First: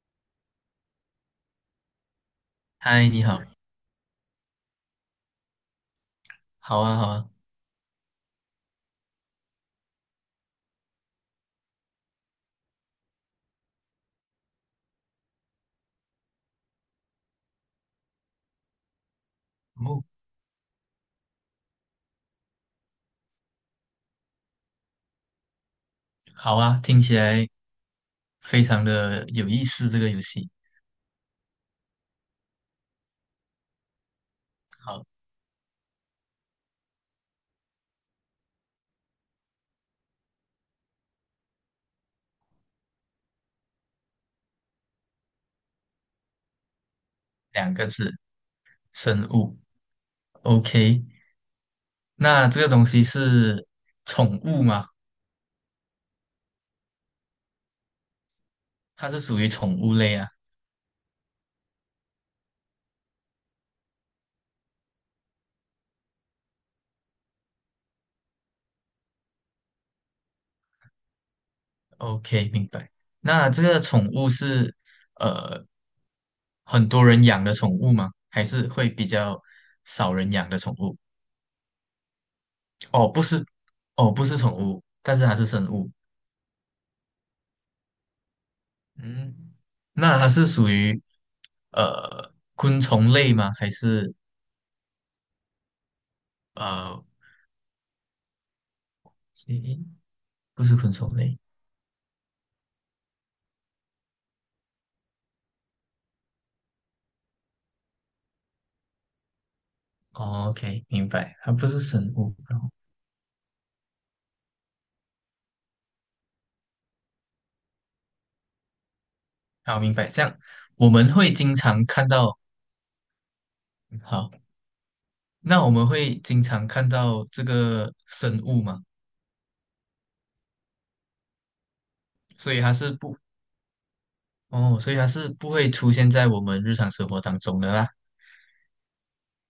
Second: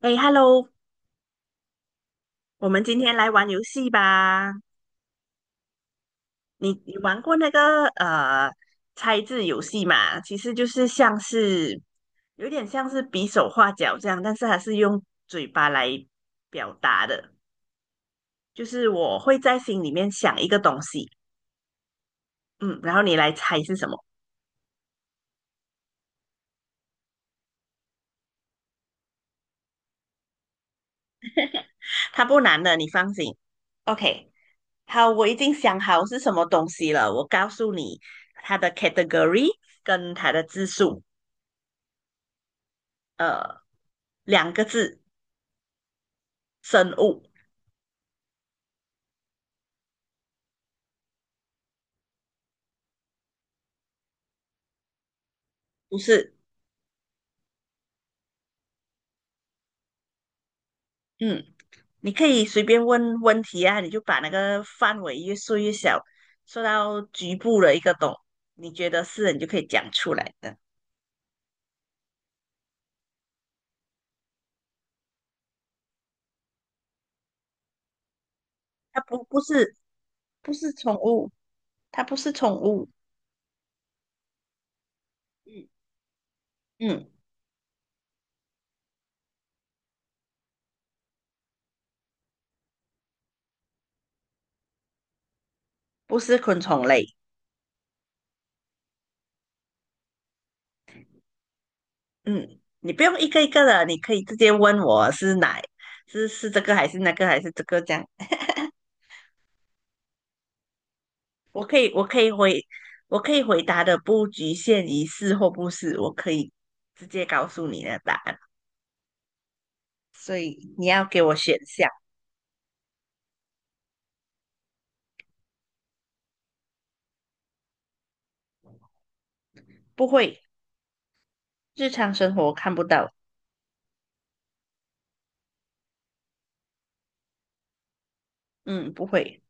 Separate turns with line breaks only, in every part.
哎，Hello，我们今
嗨，
天
你
来
好，
玩游戏吧。你
好啊，
你
好
玩
啊，
过那个猜字游戏嘛？其实就是像是有点像是比手画脚这样，但是还是用嘴巴来表达的。就是我会在心里
哦，
面想一个东西，嗯，然后你来猜是什么。
好啊，听起来非常的有意思，这个游戏。
它不难的，你放心。OK，
好，
好，我已经想好是什么东西了。我告诉你它的 category 跟它的字数，呃，2个字。生物，
两个字，生物。OK，那这个东西是宠物吗？
不是，
它是属于宠物类啊。
嗯，你可以随便问问题啊，你就把那个范围越缩越小，缩到局部的一个懂，你觉得是，你就可以讲出来的。
OK，明白。那这个宠物是呃很多人养的宠物吗？还是会
它
比
不
较
不是
少人养
不
的
是
宠
宠
物？
物，它不是宠物，
哦，不是，哦，不是宠物，但是它是
嗯
生物。
嗯，
嗯，那它是属于昆虫类吗？还是
不是昆虫
呃，
类，
诶，不是昆虫类。
嗯，你不用一个一个的，你可以直接问我是哪，是这个还是那个还是这个这样，
哦 OK，明白，它
我
不
可
是
以我
生
可以
物。然
回
后，
我可以回答的不局限于是或不是，我可以直接告诉你的答案。
好，明白。这
所
样
以你
我
要
们
给
会
我
经
选
常
项，
看到，好，那我们会经常看到这个生物嘛？
不会，日常生
所
活
以它
看不
是
到，
不，哦，所以它是不会出现在我们日常生活当中的啦。
嗯，不会，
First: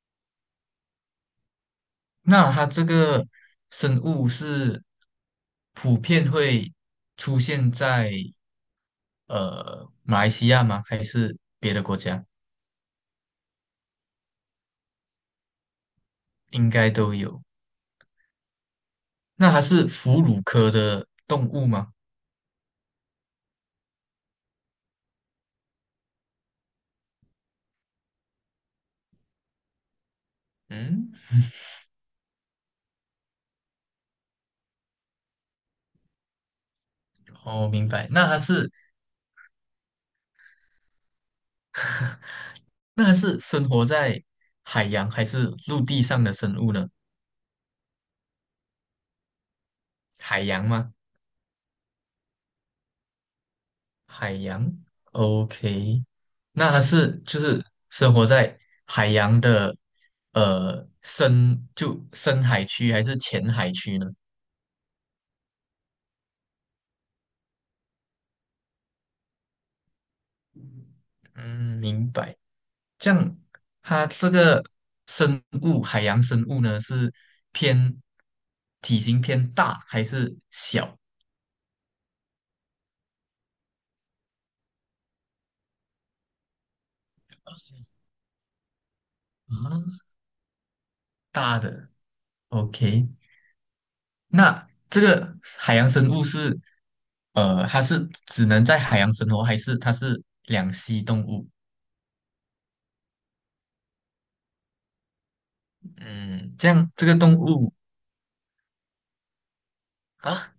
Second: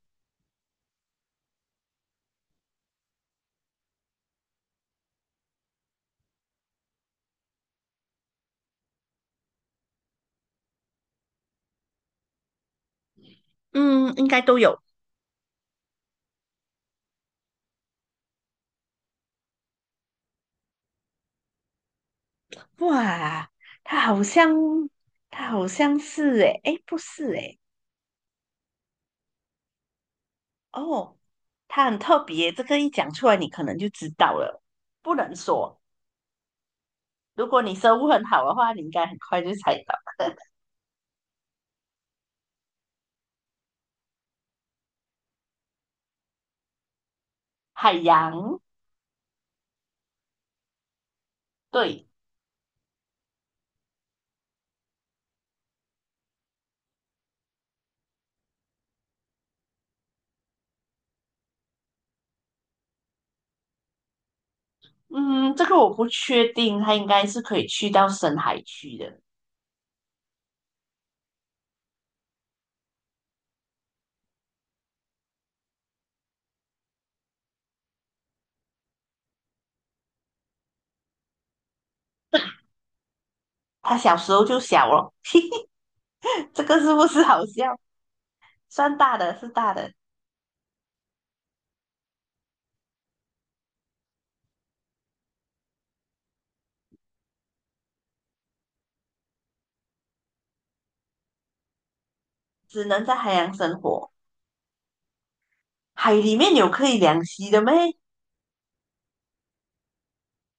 那它这个生物是普遍会出现在。马来西亚吗？还是别的国家？
嗯，应该都有。
应该都有。那它是哺乳科的动物吗？
哇，它好像，它好像是诶，诶，不是诶，
嗯，
哦，它很特别，这个一讲出来你可能就知道了，不能说。如果
哦，
你
明
生物
白。
很好的话，你应该很快就猜到。
那它是生活在海洋还是陆地上的生物呢？
海洋，
海洋吗？
对，
海洋，OK。那它是就是生活在海洋的深海区还是浅海区呢？
嗯，这个我不确定，它应该是可以去到深海区的。
嗯，明白。这样，它这个生物，海洋生物呢，是偏体型偏大还是小？
它小时候就小了，这个是不是好笑？算大的，是大的，
啊，大的。OK，那这个海洋生物是，呃，它是只能在海洋生活，还是它是两栖动物？
只能在海洋生活。海里
嗯，
面有可以凉席的咩？
啊，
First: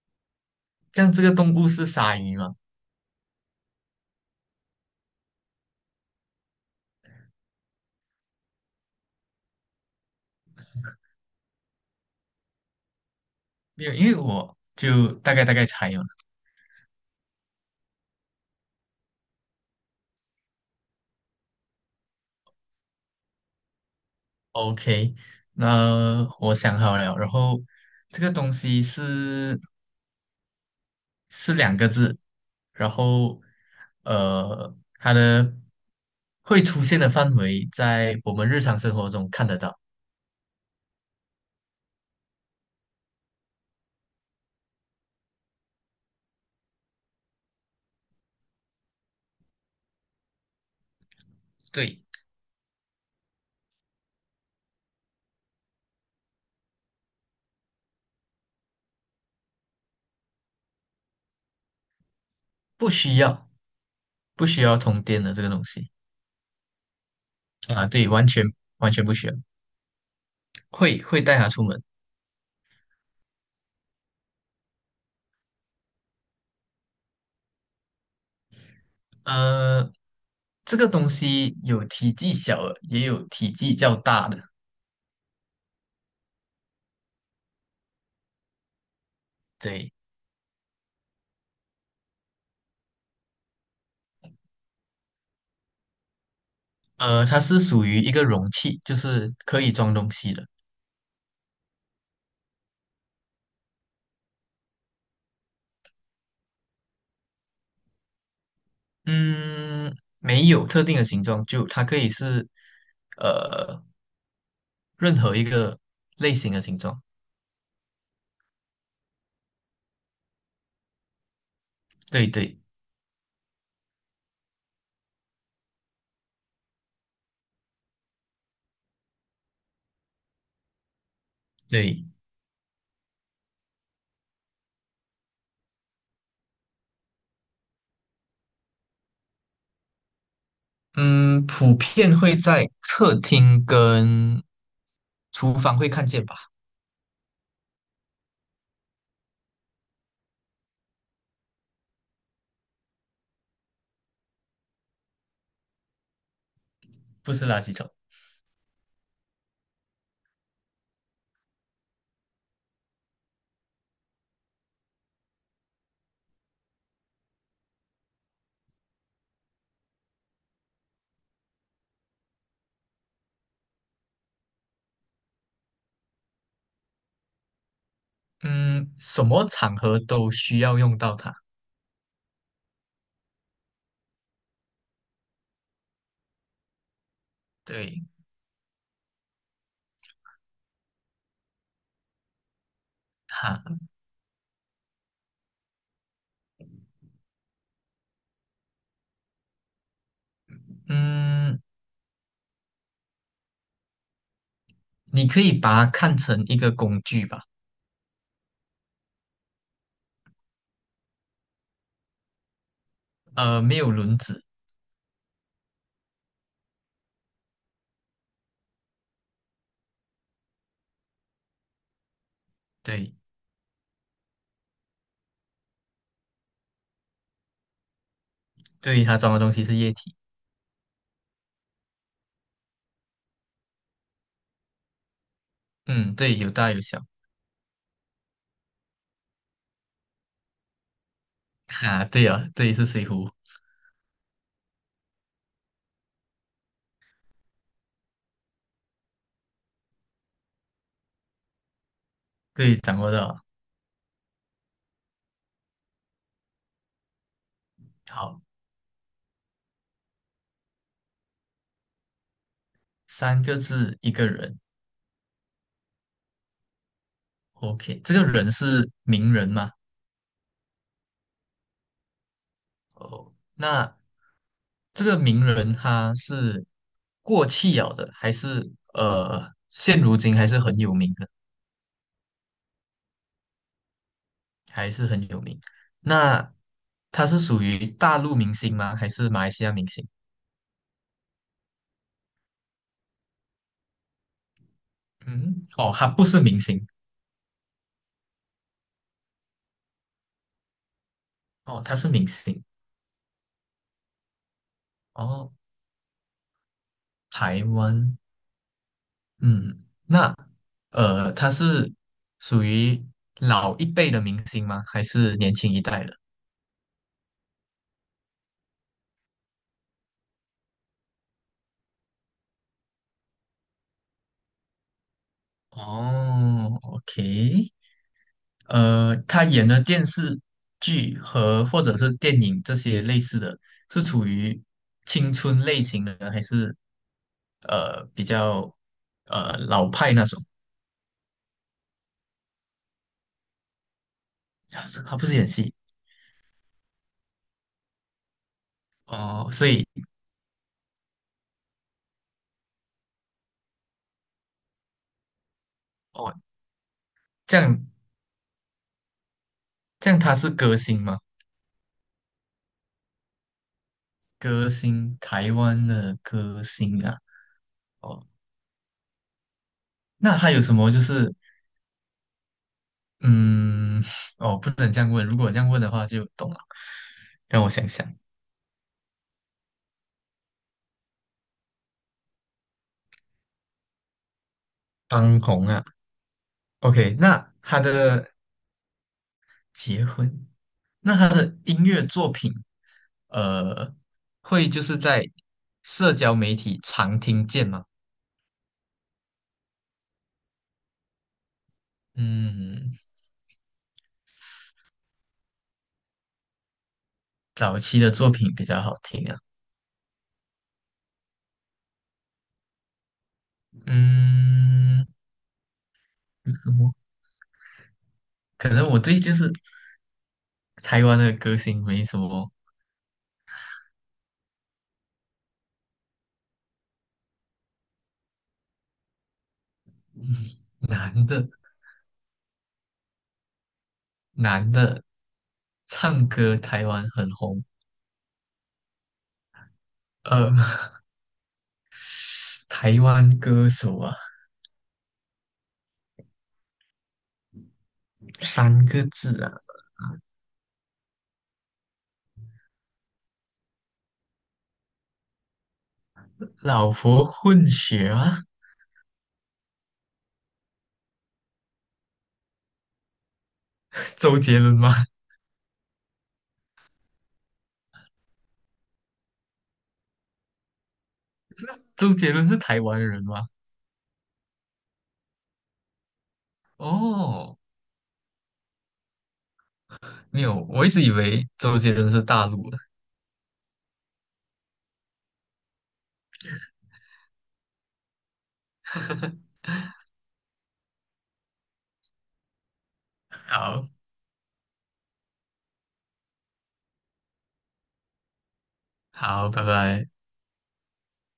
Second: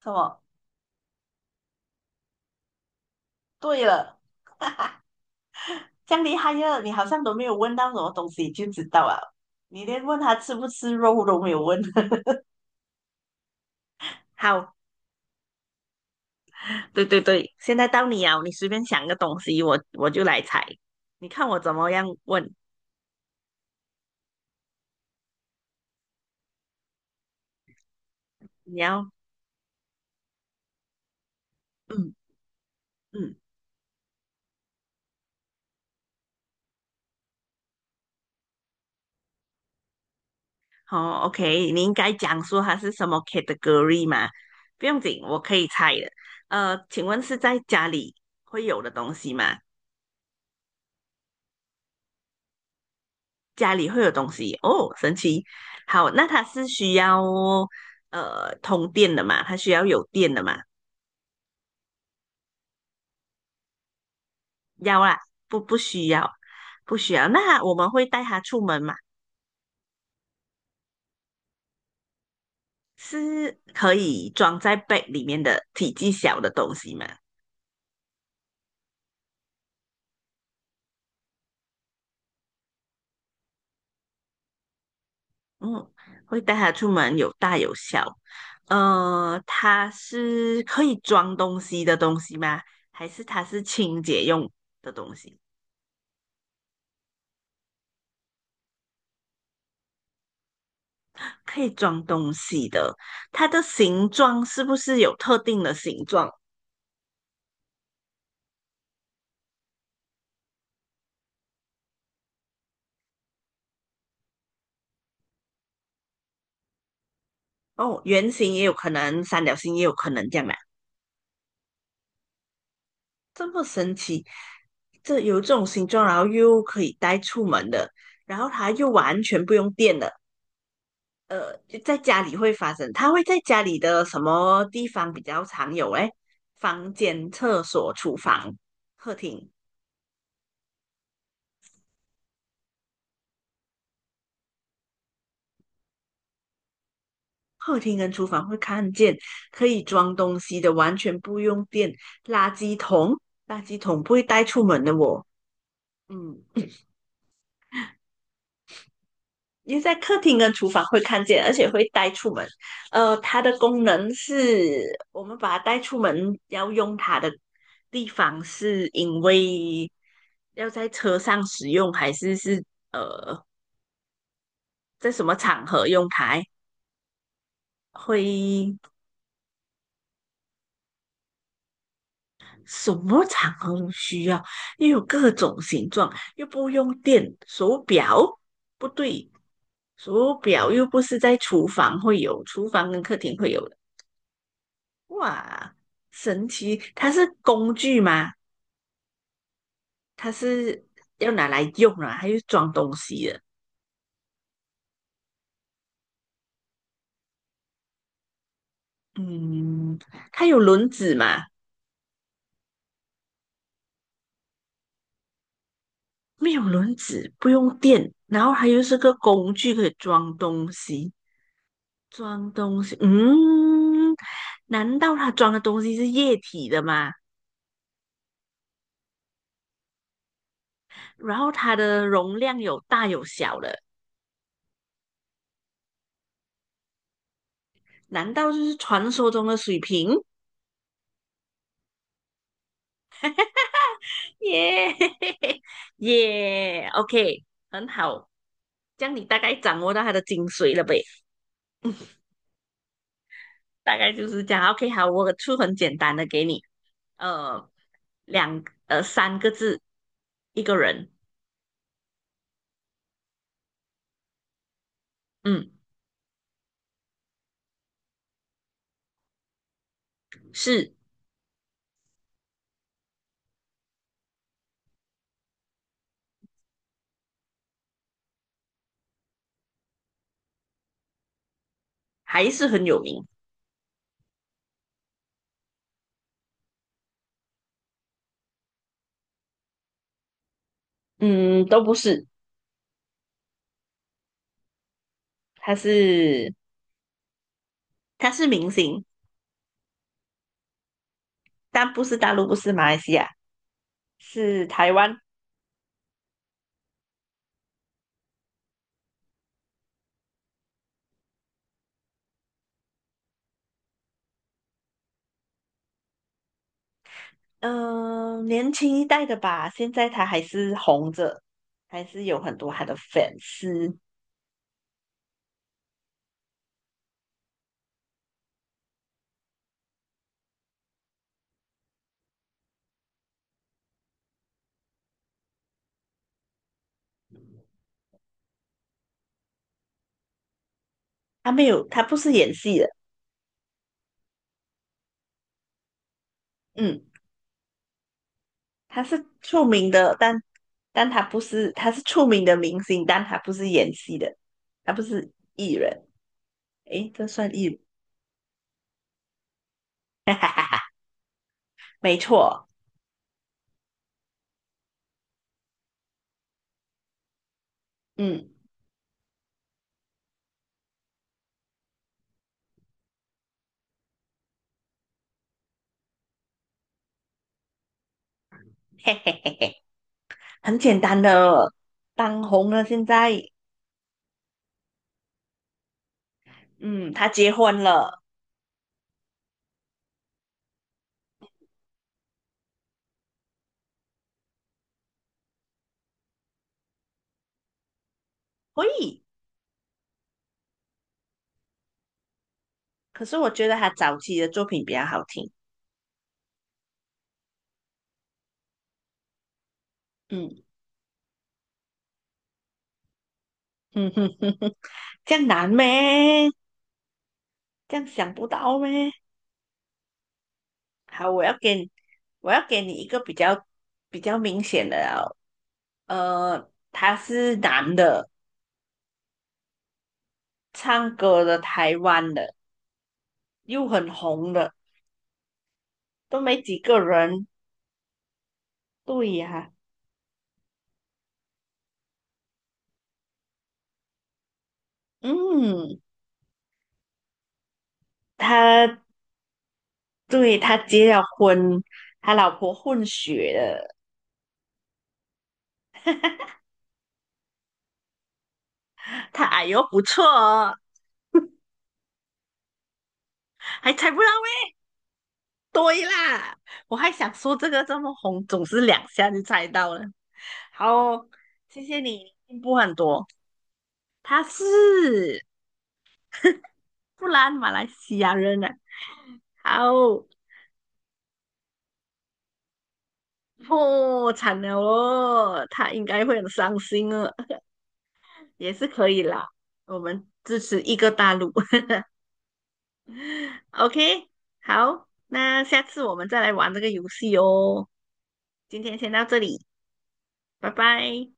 什么？
这样这个动物是鲨鱼吗？
对了，这样厉害呀！你好像都没有问到什么东西就知道了，你连问他吃不吃肉都没有问。
没有，因为我
好，
就大概猜哦。
对对对，现在到你啊，你随便想个东西，我就来猜，你看我怎么样问？
OK，那我想好了，然后这个东
你
西
要，
是是两个
嗯
字，然
嗯，
后它的会出现的范围在我们日常生活中看得到，
好，OK，你应该讲说它是什么 category 嘛？不用紧，我可以猜的。请问是在家里会有的东西吗？
对，
家里会有东西哦，神奇。好，那它是需要通电的嘛？它需要有电的嘛？
不需要不需要
要
通
啦，
电的这个
不
东
不
西
需要，不需要。那我
啊，
们会
对，
带它出门
完
嘛？
全不需要，会带它出门，
是可以装在 b 里面的体积小的东西嘛？
呃，这个东西有体积小的，也有体积较大的，
嗯，会带它出门，有大有小。它
对。
是可以装东西的东西吗？还是它是清洁用的东西？
呃，它是属于一个容器，就是可以装东西的。
可以装东西的，它的形状是不是有特定的形状？
嗯，没有特定的形状，就它可以是呃任何一个类型的形状。
哦，圆形也有可能，三角形也有可能，这样的，
对对
这么神奇，这有这种形状，然后又可以带出门的，然后它又完全不用电的。在
对，
家里会发生，它会在家里的什么地方比较常有？哎，房间、厕所、厨房、客厅，
嗯，普遍会在客厅跟厨房会看见吧？
客厅跟厨房会看见可以装东西的，完全不用电，垃圾桶，垃圾桶不会带出门的我，嗯，
不是垃圾桶。
因为在客厅跟厨房会看见，而且会带出门。它的功能是我们把它带出门要用它的地方，是因为要在车上使用，还是呃在什么场合用它？会
嗯，什么场合都需要用到它。
什么场合都需要，又有各种形状，又不用电。手
对，
表不对，手表又不是在厨房会有，厨房跟客厅会
哈，
有的。哇，神奇！它是工具吗？它是要拿
嗯，
来用啊，它又装东西的。
你可以把它看成一个工具吧。
嗯，它有轮子吗？
呃，没有轮子。
没有轮子，不用电，然后它又是个工具可以装东西，装东西。
对。
嗯。难道它装的东西是液体的吗？
对，它装的东西是液体。
然后它的容量有大有小的，
嗯，对，有大有小。
难道就是传说中的水瓶？
哈、对啊，对，是水壶。
耶 耶，OK，很好，这样你大概掌握到它的精髓了呗，
对，掌握到了
大概就是这样。OK，好，我出很简单的给你，呃，
好，
3个字，一个人，
三个字，一个人。
嗯，
OK，这个人是名人吗？
是
哦，那这个名人他是过气了的，还是现如今还是很有名的，
还是很有名，
还是很有名。那他是属于大陆明星吗？还是马来西亚明星？
嗯，都不是，
嗯，
他
哦，他不是
是
明星，
他是明星，
哦，
但
他
不
是
是
明
大陆，不
星。
是马来西亚。是台湾，
哦，台湾，嗯，那他是属于老一辈的明星吗？还是年轻一代的？
嗯、年轻一代的吧，现在他还是红着，还是有很多他的粉丝。
哦，OK，呃，他演的电视剧和或者是电影这些类似的，是处于青春类型的，还是呃比较呃老派那种？
他没有，他不是演戏的，
啊他不是演戏
嗯，他是
哦，
出
所以
名的，但他不是，他是出名的明星，但他不是演戏的，他不是艺人。
哦，
诶，这算
这
艺人？
样这样
哈
他
哈
是
哈
歌
哈，
星吗？
没错，
歌星，台湾的歌星啊。哦，
嗯，
那还有什么就是，嗯，哦，不能这样问。如果这样问的话，就懂了。让我想想，
嘿嘿嘿嘿，很简单的，当红了现在，
当红啊
嗯，
，OK，
他结
那他
婚了，
的结婚，那他的音乐作品，呃，会就是在社交媒体常听见吗？
可以。
嗯，
可是我觉得他早期的作品比较好听。
早期的作品比较好听啊。
嗯嗯哼哼哼，
嗯，
这样难咩？
有什么？
这样想不
可
到
能我
咩？
对就是台湾
好，
的
我
歌
要给
星
你
没什
我
么
要给你一个比较明显的哦，他是男的，唱
难
歌
的，
的，台湾的，又很红
男
的，
的唱
都
歌，
没几
台
个
湾很
人。
红。
对呀、
呃，台湾歌手啊，
嗯，
三
他
个字啊，
对他结了婚，他老婆混血的，
老婆混血啊，
他矮呦不错哦，还猜 不到
周杰伦吗？
对啦，我还想说这个这么红，总是两下就猜到了。好，谢 谢
周杰
你
伦是
进步
台
很
湾人
多。
吗？
他是布兰
哦，
马来西亚人啊。好，
没有，我一直以为周杰伦是大陆的。
破产了哦，他应该会很伤心哦，也是可以啦。我们支持一个大陆。
好，
OK，好，那下次我们再来玩这个游戏哦。今天先到这
好，拜
里，
拜。
拜拜。